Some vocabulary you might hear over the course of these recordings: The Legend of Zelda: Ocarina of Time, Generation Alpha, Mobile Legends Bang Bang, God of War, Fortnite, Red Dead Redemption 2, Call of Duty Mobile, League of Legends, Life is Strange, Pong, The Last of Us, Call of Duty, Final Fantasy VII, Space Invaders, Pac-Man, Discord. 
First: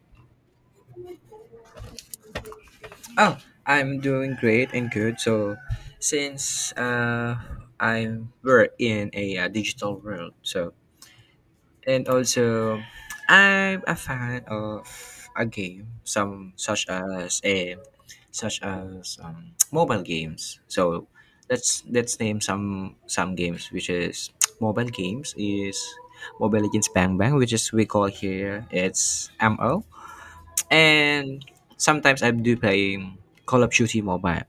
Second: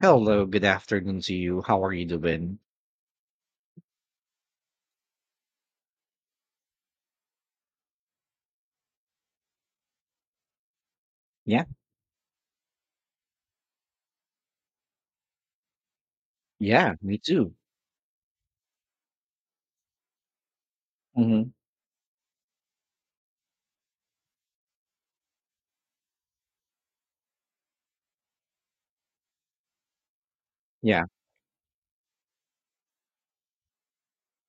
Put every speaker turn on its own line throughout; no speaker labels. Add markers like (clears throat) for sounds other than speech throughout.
Hello, good afternoon to you. How are you doing?
Oh, I'm doing great and good. So, since I'm we're in a digital world, so
Yeah,
and also I'm a fan of a game, some such
yeah, me
as
too.
a such as (tsk) mobile games. So
Hmm
let's name some games which is (tsk) mobile games is Mobile Legends Bang Bang, which is we call here it's ML,
Yeah.
and sometimes I do play Call of Duty Mobile.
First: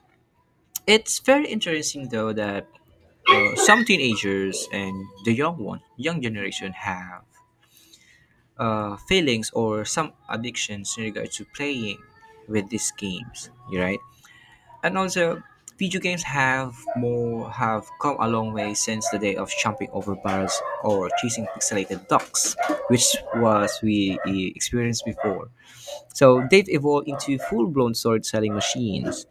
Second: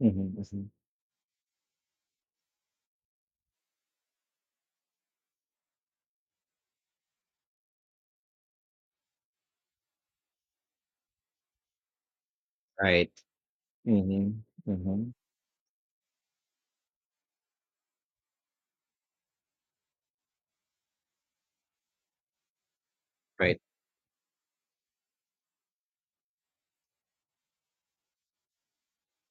hmm hmm
It's very interesting though that some teenagers and the young one, young generation have feelings or some addictions in regards to playing with these
Right.
games, you right?
hmm
And
hmm
also, video games have more have come a long way since the day of jumping over barrels or chasing pixelated ducks, which
Right.
was we experienced before. So they've evolved into full-blown story-selling machines,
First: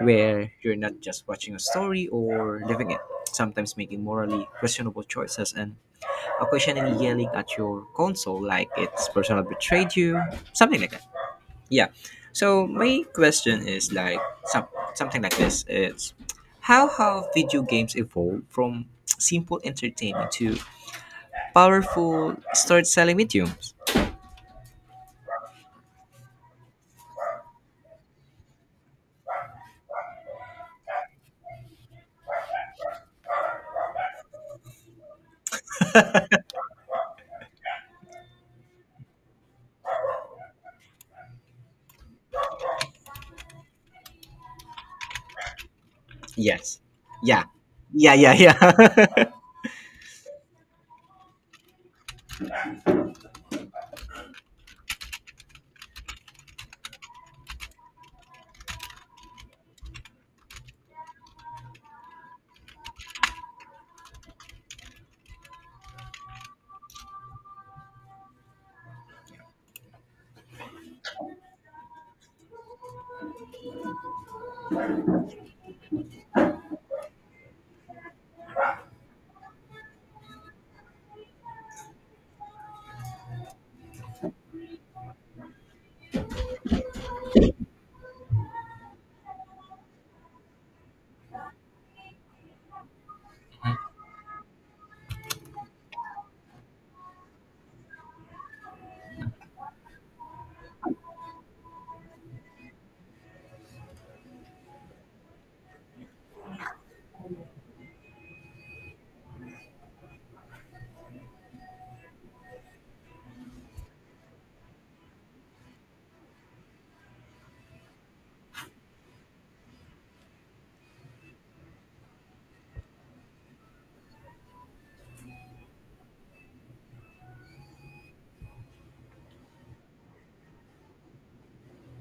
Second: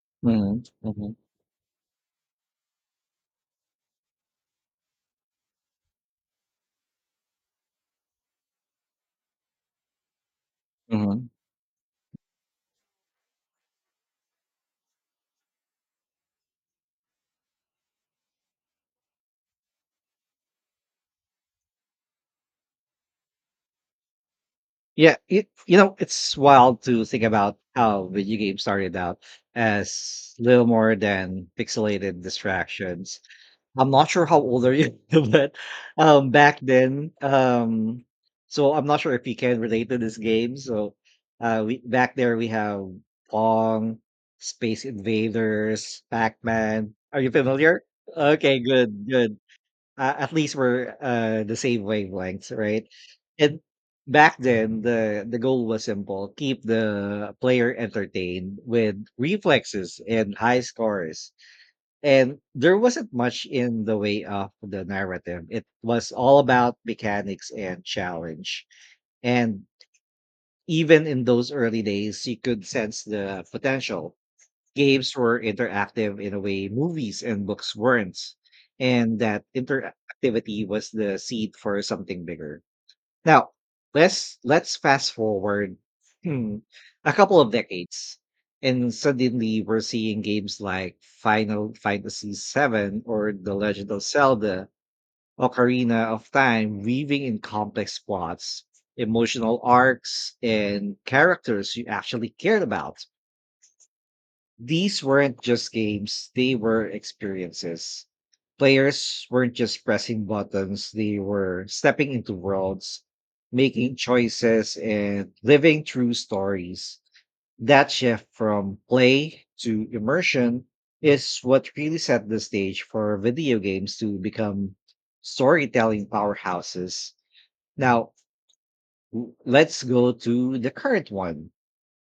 where
hmm
you're not
hmm
just watching a story or living it. Sometimes making morally questionable choices and occasionally yelling at your console like its persona betrayed you, something like that.
hmm
Yeah. So my question is some, something like this: It's how have video games evolved from simple entertainment to powerful story-selling mediums?
Yeah, it, you know, it's wild to think about how video games started out as little more than pixelated distractions. I'm not sure how old are you, (laughs) but, back then, so I'm not sure if you can relate to this game, so, we back there we have Pong, Space Invaders,
Yes.
Pac-Man. Are you
Yeah.
familiar?
Yeah. Yeah. Yeah.
Okay, good, good. At least we're, the same wavelengths, right? And back then, the goal was simple. Keep the player entertained with reflexes and high scores, and there wasn't much in the way of the narrative. It was all about mechanics and challenge. And even in those early days, you could sense the potential. Games were interactive in a way movies and books weren't. And that interactivity was the seed for something bigger. Now, let's fast forward hmm, a couple of decades, and suddenly we're seeing games like Final Fantasy VII or The Legend of Zelda, Ocarina of Time, weaving in complex plots, emotional arcs, and characters you actually cared about. These weren't just games, they were experiences. Players weren't just pressing buttons, they were stepping into worlds, making choices, and living through stories. That shift from play to immersion is what really set the stage for video games to become storytelling powerhouses. Now, let's go to the current one.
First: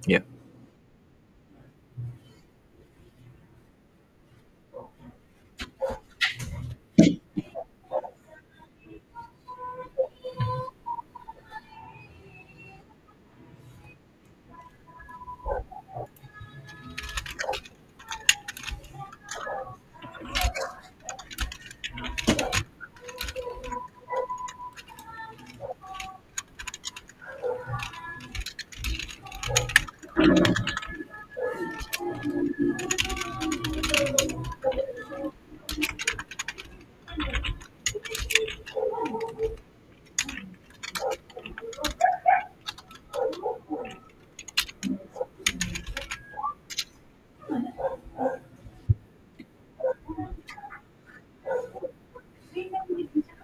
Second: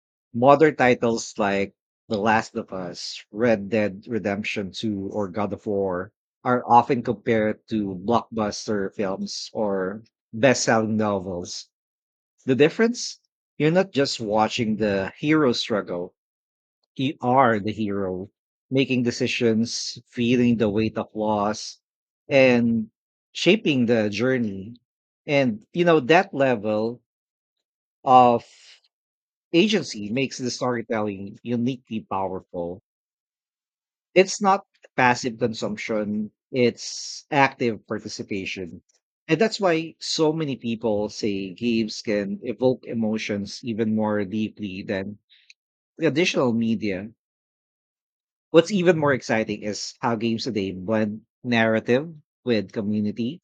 (laughs) yeah.
Modern titles like The Last of Us, Red Dead Redemption 2, or God of War are often compared to blockbuster films or best selling novels. The difference? You're not just watching the hero struggle, you are the hero, making decisions, feeling the weight of loss, and shaping the journey. And, you know, that level of agency makes the storytelling uniquely powerful. It's not passive consumption, it's active participation. And that's why so many people say games can evoke emotions even more deeply than traditional media. What's even more exciting is how games today blend narrative with community.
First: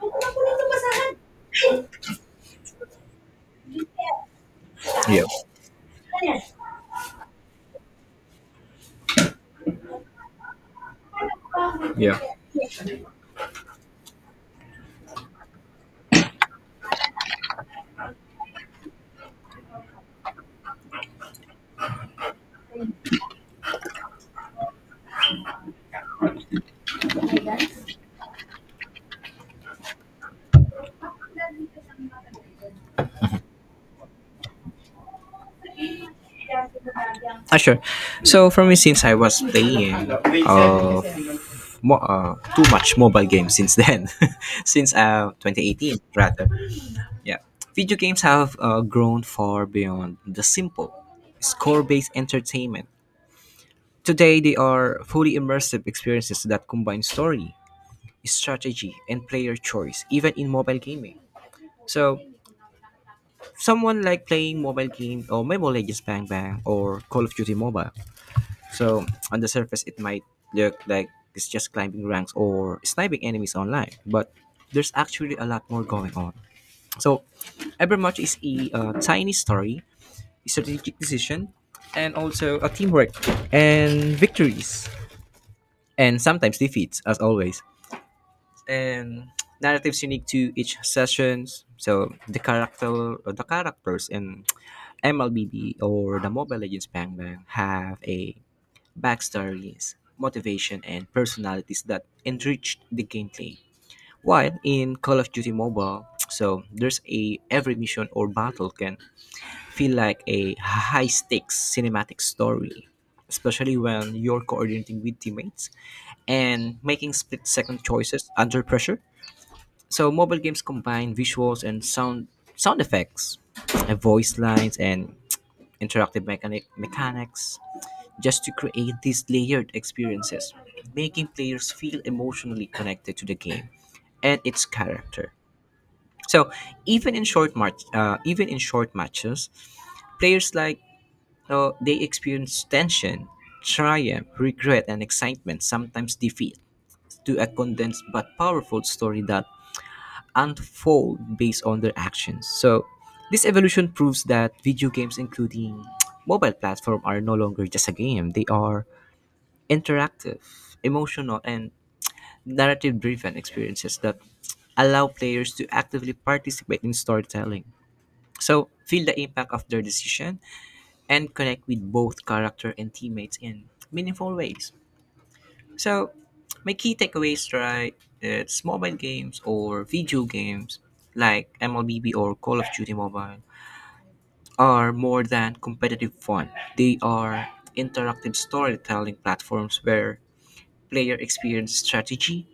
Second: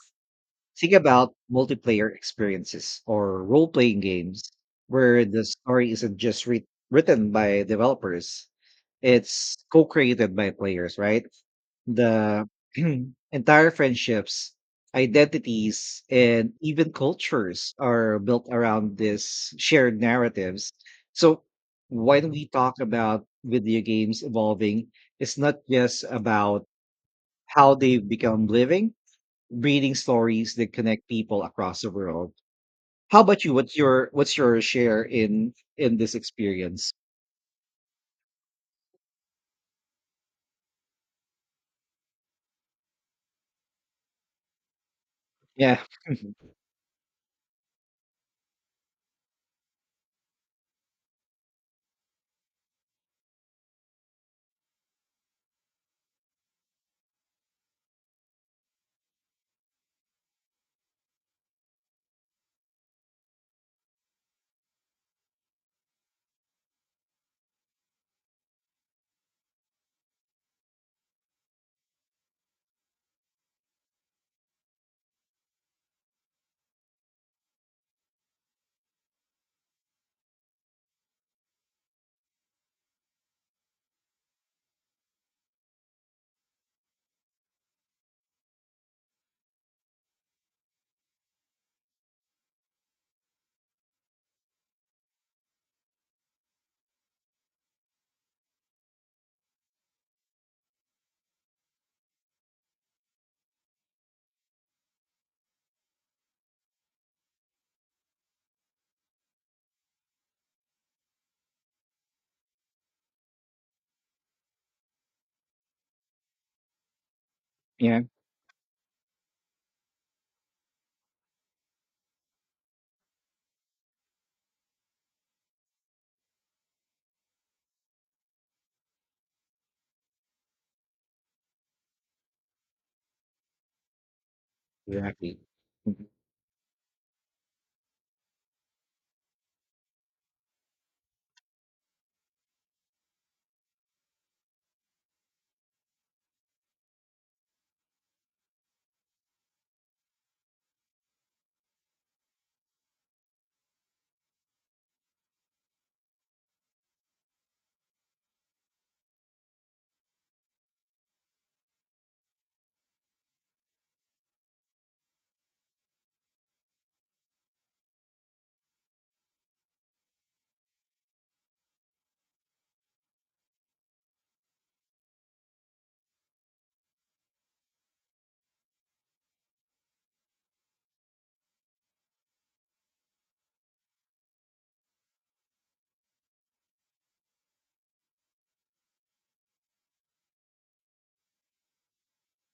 Think about multiplayer experiences or role playing games where
Yeah.
the story isn't just written by developers. It's co-created by players, right?
Yeah.
The (clears throat) entire friendships, identities, and even cultures are built around these shared narratives. So when we talk about video games evolving, it's not just about how they've become living, breeding stories that connect people across the world. How about you? What's your share in this experience?
Ah, sure. So for me, since I was playing uh, too much mobile games since then, (laughs) since
Yeah,
2018 rather, yeah, video games have grown far beyond the simple score-based entertainment. Today, they are fully immersive experiences that combine story, strategy, and player choice, even in mobile gaming. So someone like playing mobile games or Mobile Legends Bang Bang or Call of Duty Mobile. So on the surface, it might look like it's just climbing ranks or sniping enemies online, but there's actually a lot more going on. So Evermatch is a tiny story, a strategic decision, and also a teamwork and victories and sometimes defeats as always, and narratives unique to each sessions, so the characters and MLBD or the Mobile Legends Bang Bang have a backstories, motivation, and personalities that enrich the gameplay. While in Call of Duty Mobile, (tsk) so there's a every mission or battle can feel like a high stakes cinematic story, especially when you're coordinating with teammates and making split second
yeah,
choices under pressure. So mobile games combine visuals and sound sound effects, voice lines, and interactive mechanics just to create these layered experiences, making players feel emotionally connected to the game and its character.
exactly. Mhm.
So even in short matches, players like they experience tension, triumph, regret, and excitement. Sometimes defeat to a condensed but powerful story that unfold based on their actions. So, this evolution proves that video games, including (tsk) mobile platform, are no longer just a game. They are interactive, emotional, and narrative-driven experiences that (tsk) allow players to actively participate in storytelling. So, feel the impact of their decision and connect with both character and teammates in meaningful ways. So, my key takeaways, right? It's mobile games or video games like MLBB or Call of Duty Mobile are more than competitive fun. They are interactive storytelling platforms where player experience strategy,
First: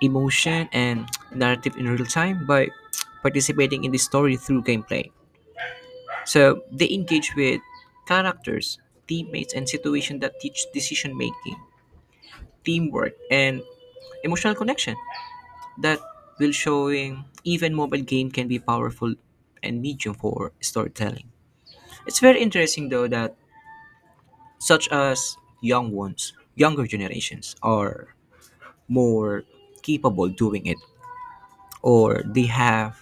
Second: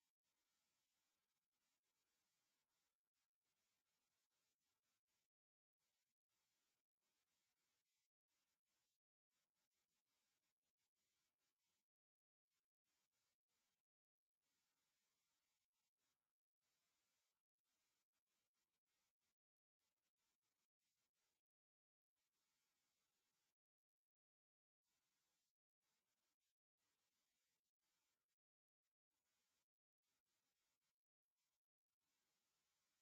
emotion, and narrative in real time by participating in the story through gameplay. So, they engage with characters, teammates, and situations that teach decision making, teamwork, and emotional connection. That will showing even mobile game can be powerful and medium for storytelling. It's very interesting though that such as young ones, younger generations are more capable doing it, or they have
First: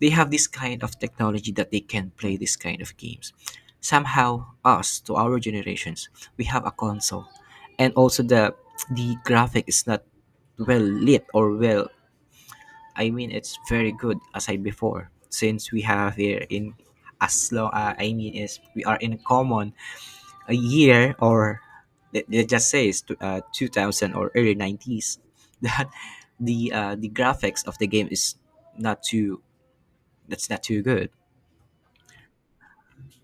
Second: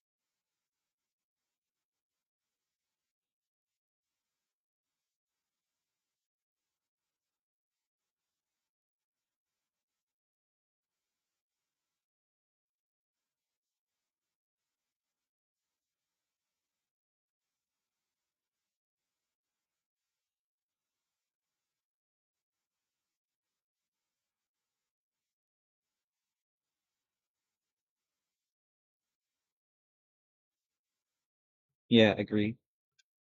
this kind of technology that they can play this kind of games. Somehow us to our generations, we have a console, and also the graphic is not well lit or well, I mean, it's very good, as I before, since we have here in as long, I mean, is we are in common a year or let's just say 2000 or early 90s (laughs) that the graphics of the game is not too that's not too good.
Yeah, agree.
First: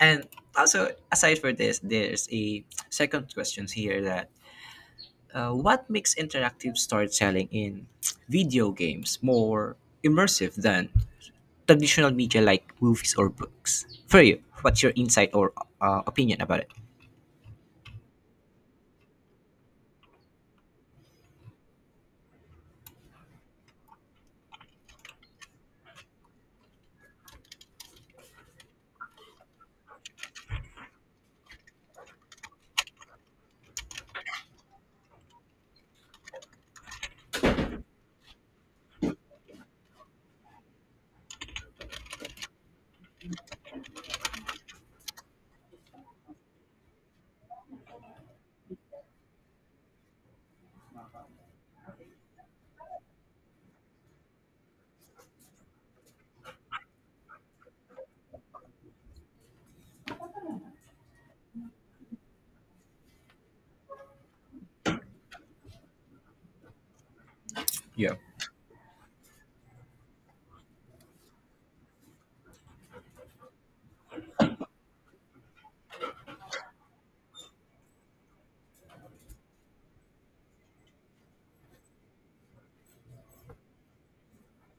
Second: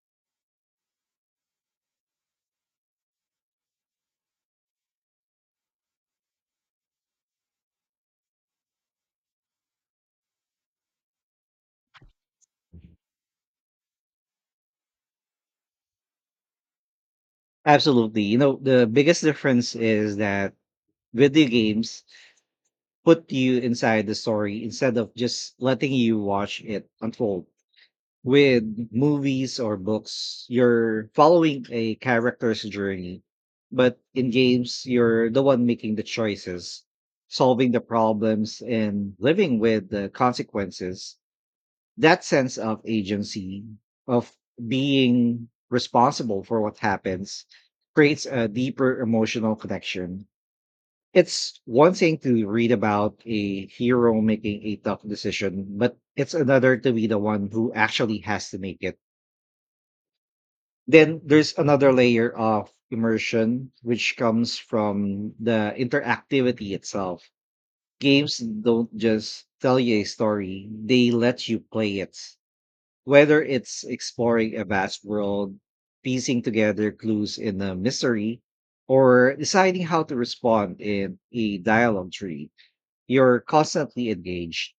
And also aside for this there's a second question here that what makes interactive storytelling in (tsk) video games more immersive than traditional media like movies or books. For you, what's your insight or opinion about it?
Absolutely. You know, the biggest difference is that video games put you inside the story instead of just letting you watch it unfold. With movies or books, you're following a character's journey. But in games, you're the one making the choices, solving the problems, and living with the consequences. That sense of agency, of being responsible for what happens, creates a deeper emotional connection. It's one thing to read about a hero making a tough decision, but it's another to be the one who actually has to make it. Then there's another layer of immersion, which comes from the interactivity itself.
Yeah.
Games don't just tell you a story, they let you play it. Whether it's exploring a vast world, piecing together clues in a mystery, or deciding how to respond in a dialogue tree, you're constantly engaged.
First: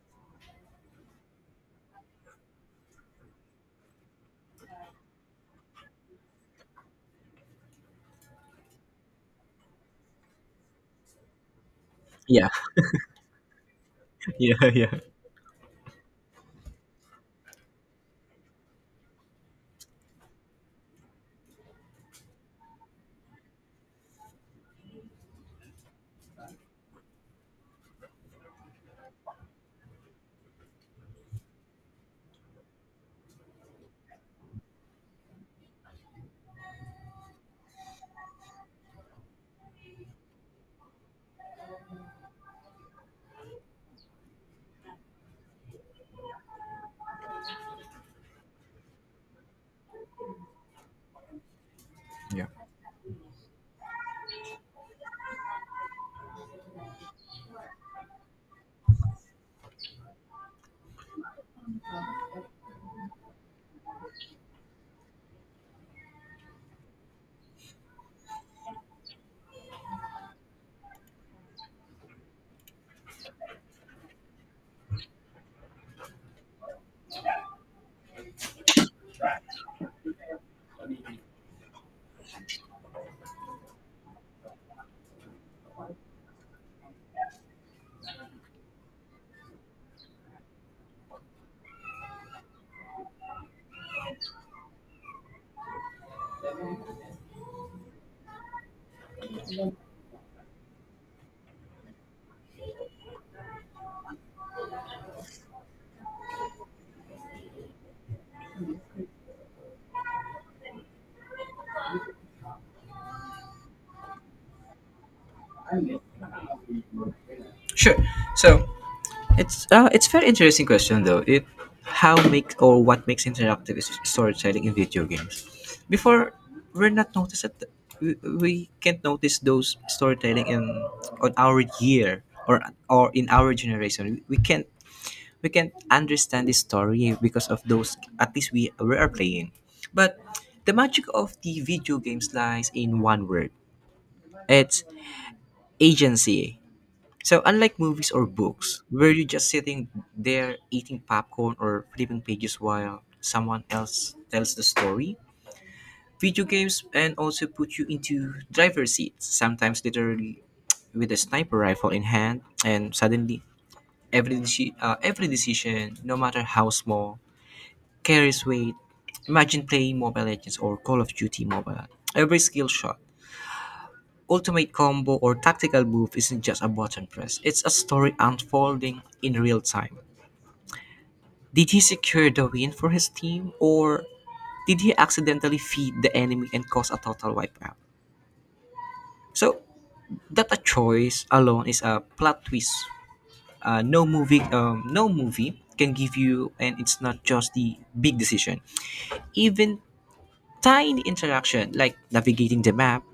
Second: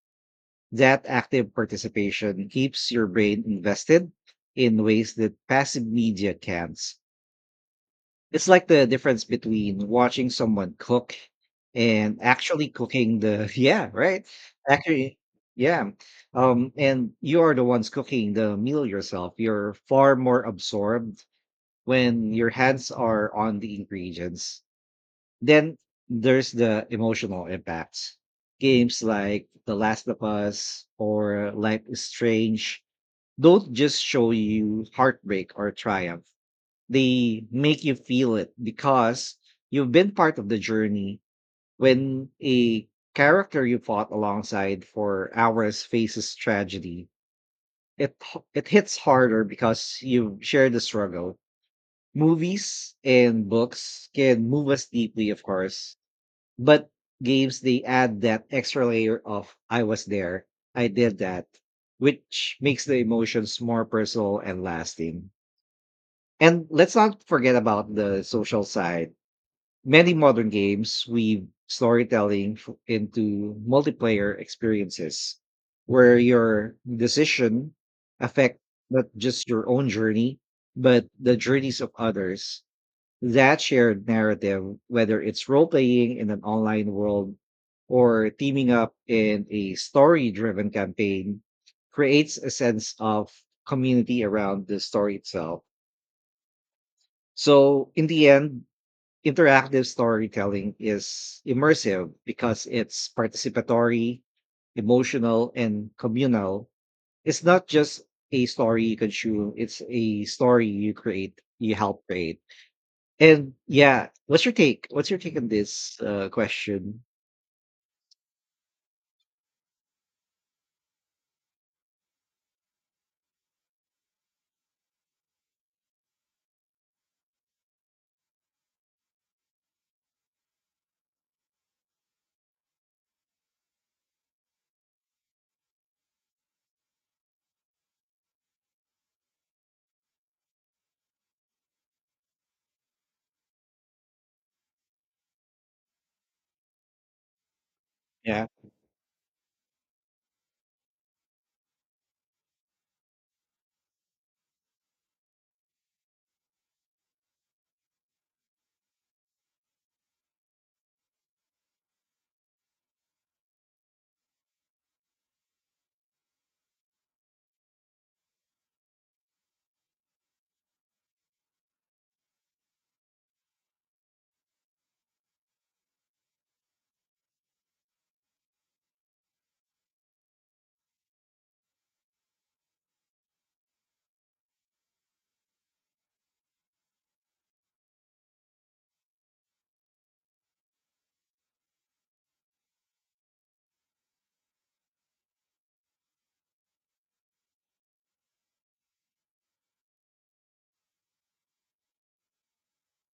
That active participation keeps your brain invested in ways that passive media can't. It's like the difference between watching someone cook and
Yeah,
actually cooking the (laughs) yeah, right?
(laughs) yeah, yeah.
Actually, yeah. And you are the ones cooking the meal yourself. You're far more absorbed when your hands are on the ingredients. Then there's the emotional impacts. Games like The Last of Us or Life is Strange don't just show you heartbreak or triumph, they make you feel it because you've been part of the journey. When a character you fought alongside for hours faces tragedy, it hits harder because you share the struggle. Movies and books can move us deeply, of course, but games, they add that extra layer of I was there, I did that, which makes the emotions more personal and lasting. And let's not forget about the social side. Many modern games weave into multiplayer experiences where your decision affect not just your own journey, but the journeys of others. That shared narrative, whether it's role-playing in an online world or teaming up in a story-driven campaign, creates a sense of community around the story itself. So in the end, interactive storytelling is immersive because it's participatory, emotional, and communal. It's not just a story you consume, it's a story you create, you help create. And yeah, what's your take? What's your take on this question?
Sure. So it's very interesting question though. It, how make or what makes interactive is storytelling in video games. Before we're not noticed that we can't notice those storytelling in on our year or or in our generation. We can't we can understand the story because of those at least we are playing, but the magic of the video games lies in one word: it's agency. So unlike movies or
Yeah,
books where you're just sitting there eating popcorn or flipping pages while someone else tells the story, video games and also put you into driver's seat, sometimes literally with a sniper rifle in hand, and suddenly every decision, no matter how small, carries weight. Imagine playing Mobile Legends or Call of Duty Mobile. Every skill shot, ultimate combo, or tactical move isn't just a button press, it's a story unfolding in real time. Did he secure the win for his team, or did he accidentally feed the enemy and cause a total wipeout? So, that a choice alone is a plot twist. No movie can give you, and it's not just the big decision, even tiny interaction like navigating the map,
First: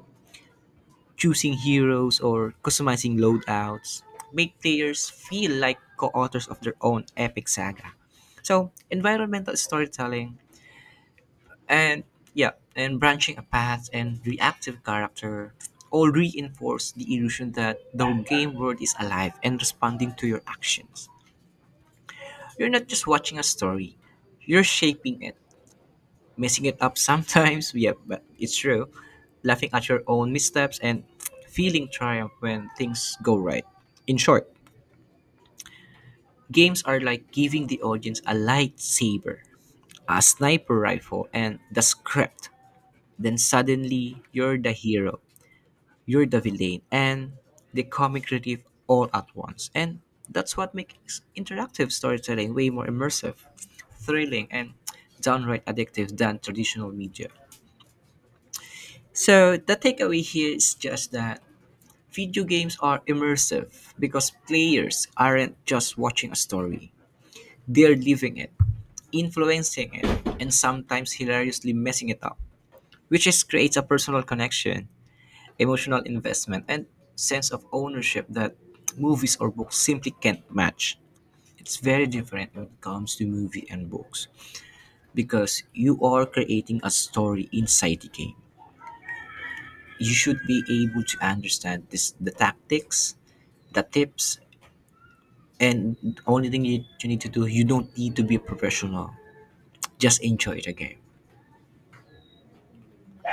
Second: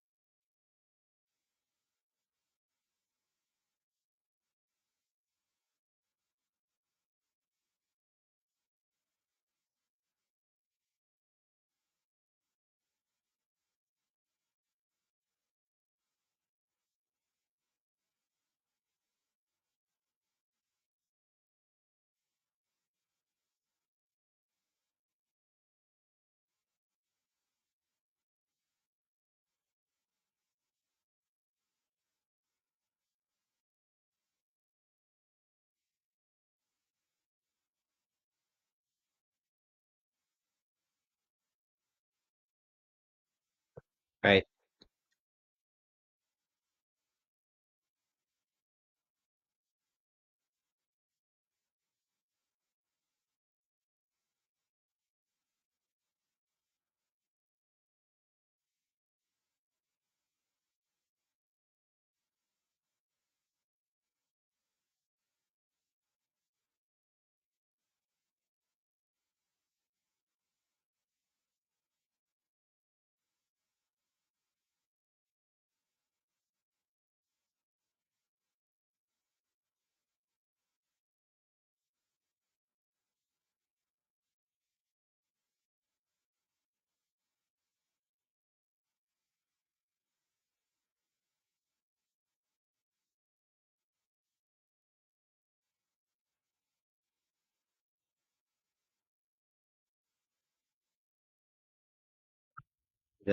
choosing heroes or customizing loadouts make players feel like co-authors of their own epic saga. So, environmental storytelling and yeah, and branching a path and reactive character all reinforce the illusion that the game world is alive and responding to your actions. You're not just watching a story, you're shaping it, messing it up sometimes. (laughs) yeah, but it's true. Laughing at your own missteps and feeling triumph when things go right. In short, games are like giving the audience a lightsaber, a sniper rifle, and the script. Then suddenly,
right.
you're the hero, you're the villain, and the comic relief all at once. And that's what makes interactive storytelling way more immersive, thrilling, and downright addictive than traditional media. So the takeaway here is just that video games are immersive because players aren't just watching a story. They're living it, influencing it, and sometimes hilariously messing it up, which just creates a personal connection, emotional investment, and sense of ownership that movies or books simply can't match. It's very different when it comes to movie and books because you are creating a story inside the game. You should be able to understand this the tactics, the tips, and only thing you need to do, you don't need to be a professional, just enjoy the game.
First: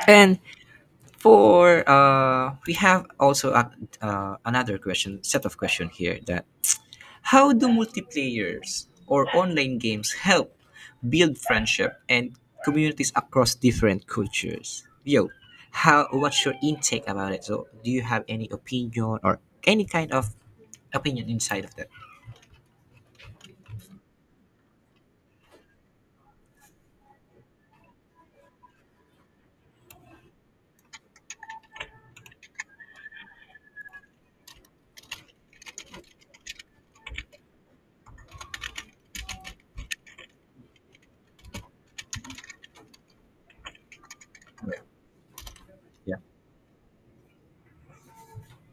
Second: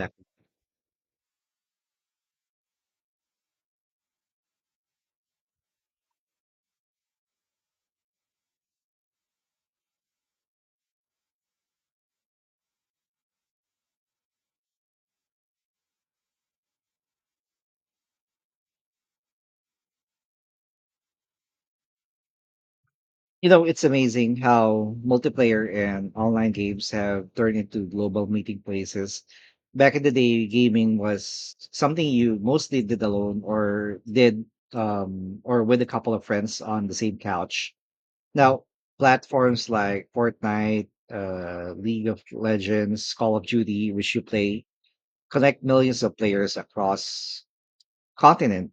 And for uh, we have also another question set of question here, that how do multiplayers or online games help build friendship and communities across different cultures, yo, how, what's your intake about it? So do you have any opinion or any kind of opinion inside of that?
You know, it's amazing how multiplayer and online games have turned into global meeting places. Back in the day, gaming was something you mostly did alone or did or with a couple of friends on the same couch. Now, platforms like Fortnite, League of Legends, Call of Duty, which you play,
Yeah,
connect millions of
yeah,
players across continents.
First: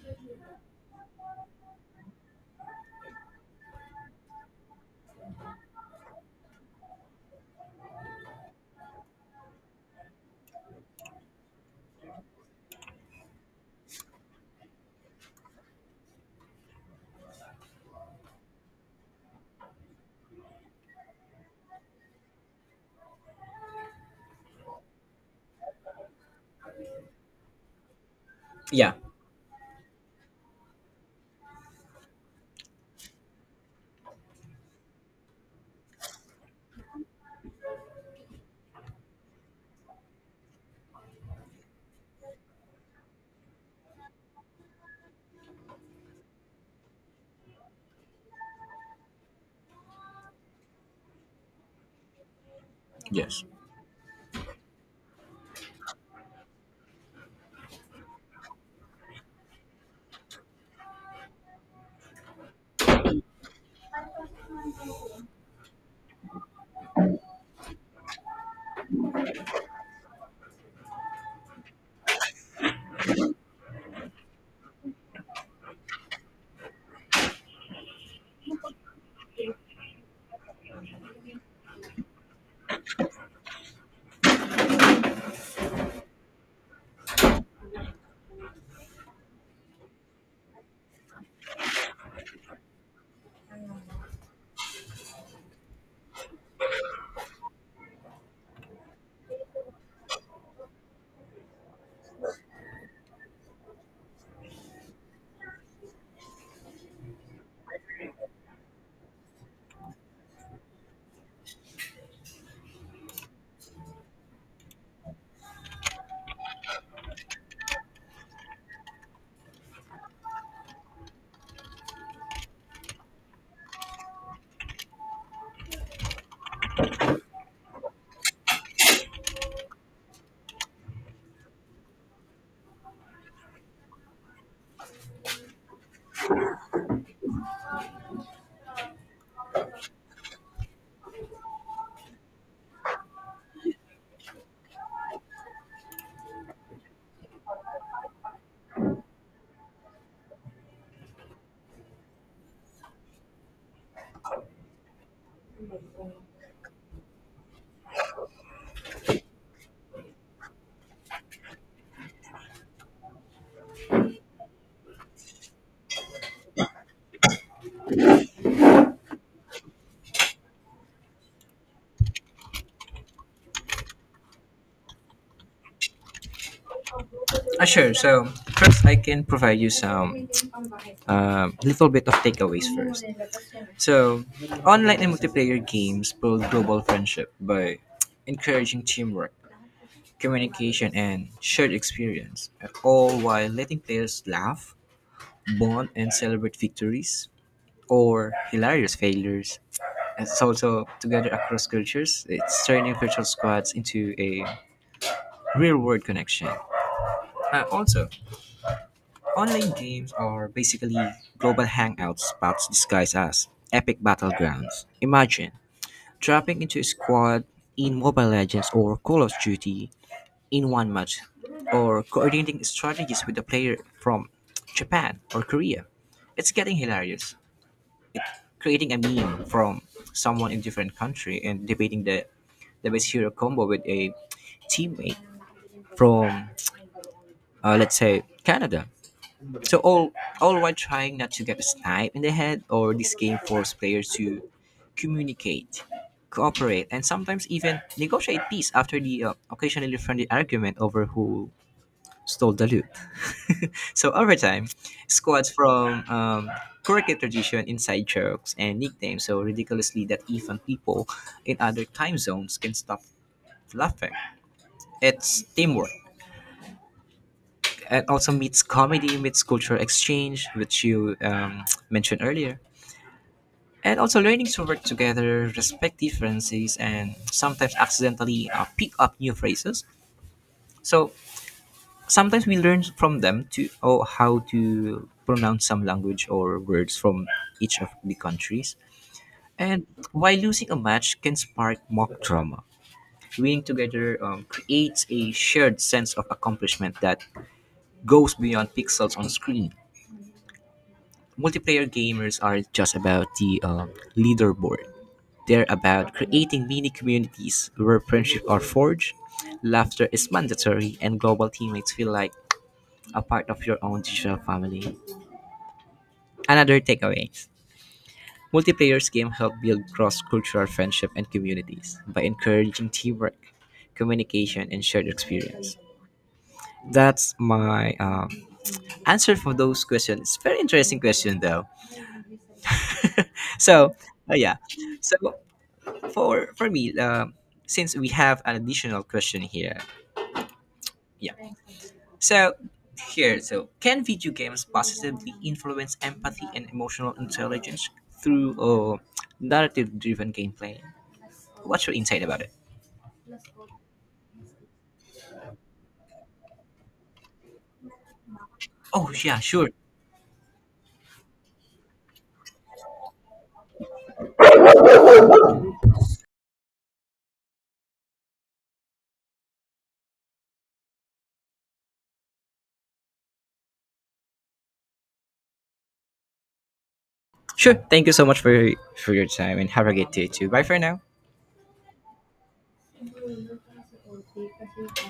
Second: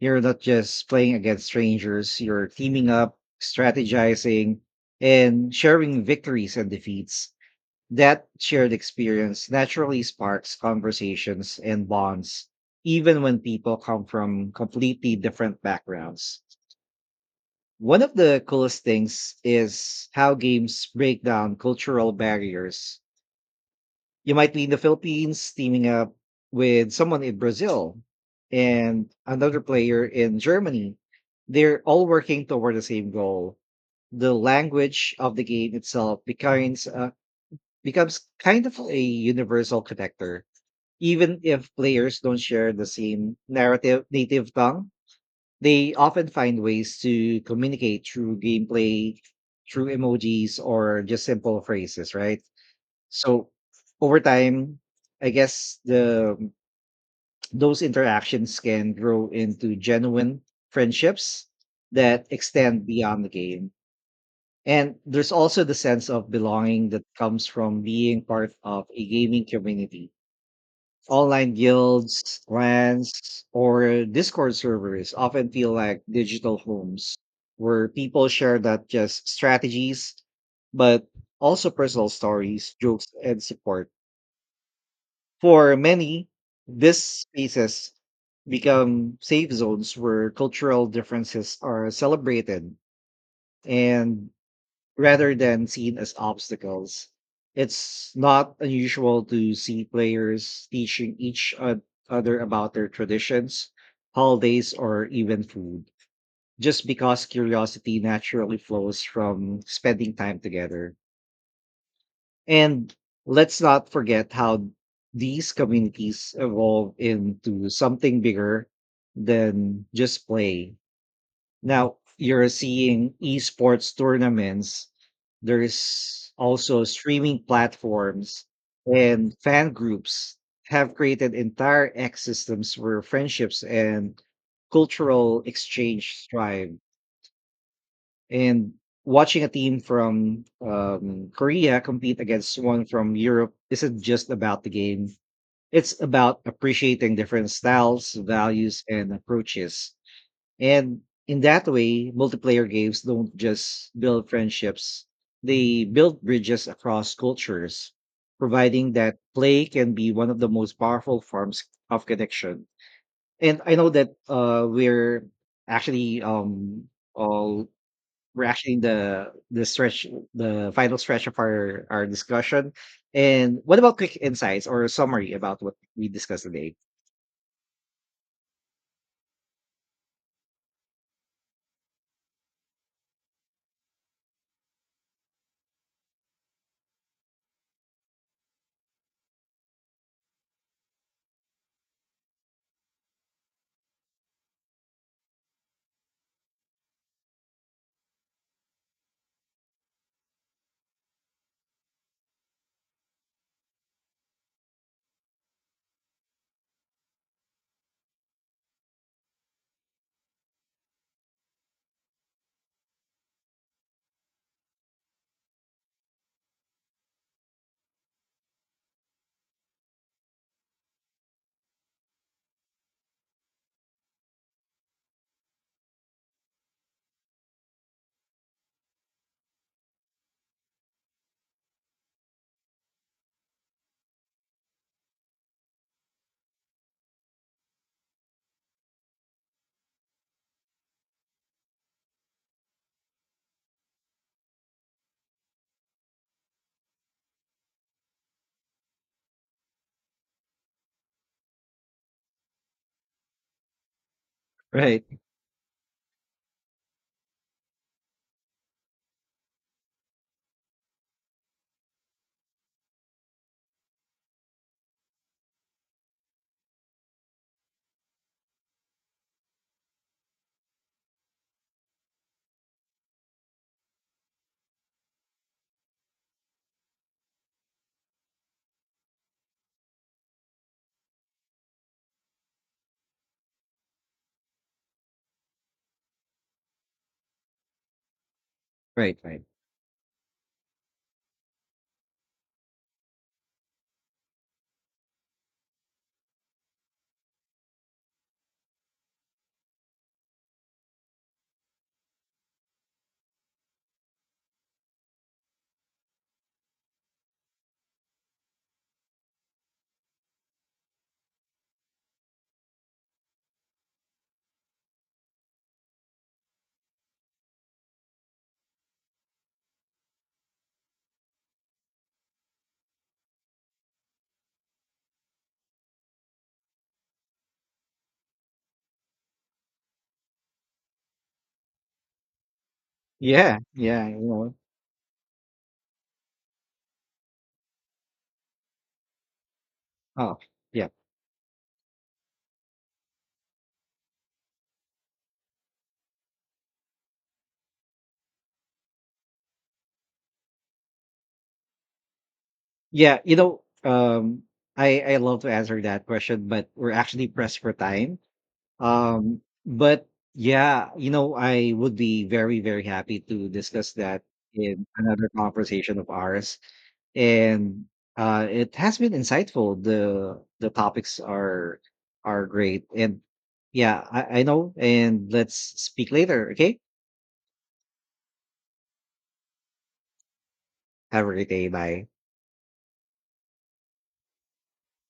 You're not just playing against strangers, you're teaming up, strategizing, and sharing victories and defeats. That shared experience naturally sparks conversations and bonds, even when people come from completely different backgrounds. One of the coolest things is how games break down cultural barriers. You might be in the Philippines teaming up with someone in Brazil
yeah,
and another player in Germany. They're all working toward the same goal. The language of the game itself becomes kind of a universal connector. Even if players don't share the same narrative native tongue, they often find ways to communicate through gameplay, through emojis, or just simple phrases, right?
yes.
So over time, I guess the those interactions can grow into genuine friendships that extend beyond the game. And there's also the sense of belonging that comes from being part of a gaming community. Online guilds, clans, or Discord servers often feel like digital homes where people share not just strategies, but also personal stories, jokes, and support. For many, these spaces become safe zones where cultural differences are celebrated and rather than seen as obstacles. It's not unusual to see players teaching other about their traditions, holidays, or even food, just because curiosity naturally flows from spending time together. And let's not forget how these communities evolve into something bigger than just play. Now you're seeing esports tournaments, there's also streaming platforms and fan groups have created entire ecosystems where friendships and cultural exchange thrive. And watching a team from Korea compete against one from Europe isn't just about the game. It's about appreciating different styles, values, and approaches. And in that way, multiplayer games don't just build friendships, they build bridges across cultures, providing that play can be one of the most powerful forms of connection. And I know that we're actually all we're actually in the final stretch of our discussion. And what about quick insights or summary about what we discussed today?
Sure. So first, I can provide you some little bit of takeaways first. So online and multiplayer games build global friendship by (tsk) encouraging teamwork, communication, and shared experience, all while letting players laugh, bond, and celebrate victories or hilarious failures. It's also together across cultures. It's turning virtual squads into a real-world connection. Also, online games are basically global hangout spots disguised as epic battlegrounds. Imagine dropping into a squad in Mobile Legends or Call of Duty in one match, or coordinating strategies with a player from Japan or Korea. It's getting hilarious. Creating a meme from someone in different country and debating the best hero combo with a teammate from, let's say, Canada. So all while trying not to get sniped in the head, or this game forces players to communicate, cooperate, and sometimes even negotiate peace after the occasionally friendly argument over who stole the loot. So over time,
Right,
squads from cricket tradition, inside jokes, and nicknames so ridiculously that even people in other time zones can stop laughing. It's teamwork. It also meets comedy, meets cultural exchange, which you (tsk) mentioned earlier, and also learning to work together, respect differences, and sometimes accidentally pick up new phrases. So sometimes we learn from them to oh how to pronounce some language or words from each of the countries.
right, right.
And while losing a match can spark mock drama, winning together creates a shared sense of accomplishment that goes beyond pixels on screen. Multiplayer gamers are just about the leaderboard. They're about creating mini communities where friendship are forged, laughter is mandatory, and global teammates feel like a part of your own digital family. Another takeaway: multiplayer's game help build cross-cultural friendship and communities by encouraging teamwork, communication, and shared experience. That's my answer for those questions. It's very interesting question though.
Yeah,
So
yeah, you know.
yeah, so for me, since we have an additional question here,
Oh, yeah,
yeah. So here, so can video games positively influence empathy and emotional intelligence through narrative-driven gameplay? What's your insight about it?
yeah, you know, I love to answer that question, but we're actually pressed for time.
Oh yeah, sure,
But yeah, you know, I would be very happy to discuss that in another conversation of ours. And it has been insightful. The topics are great. And yeah, I know. And let's speak later. Okay,
sure. Thank you so much for your time and have a great day too. Bye for now.
have a great day. Bye.
(laughs)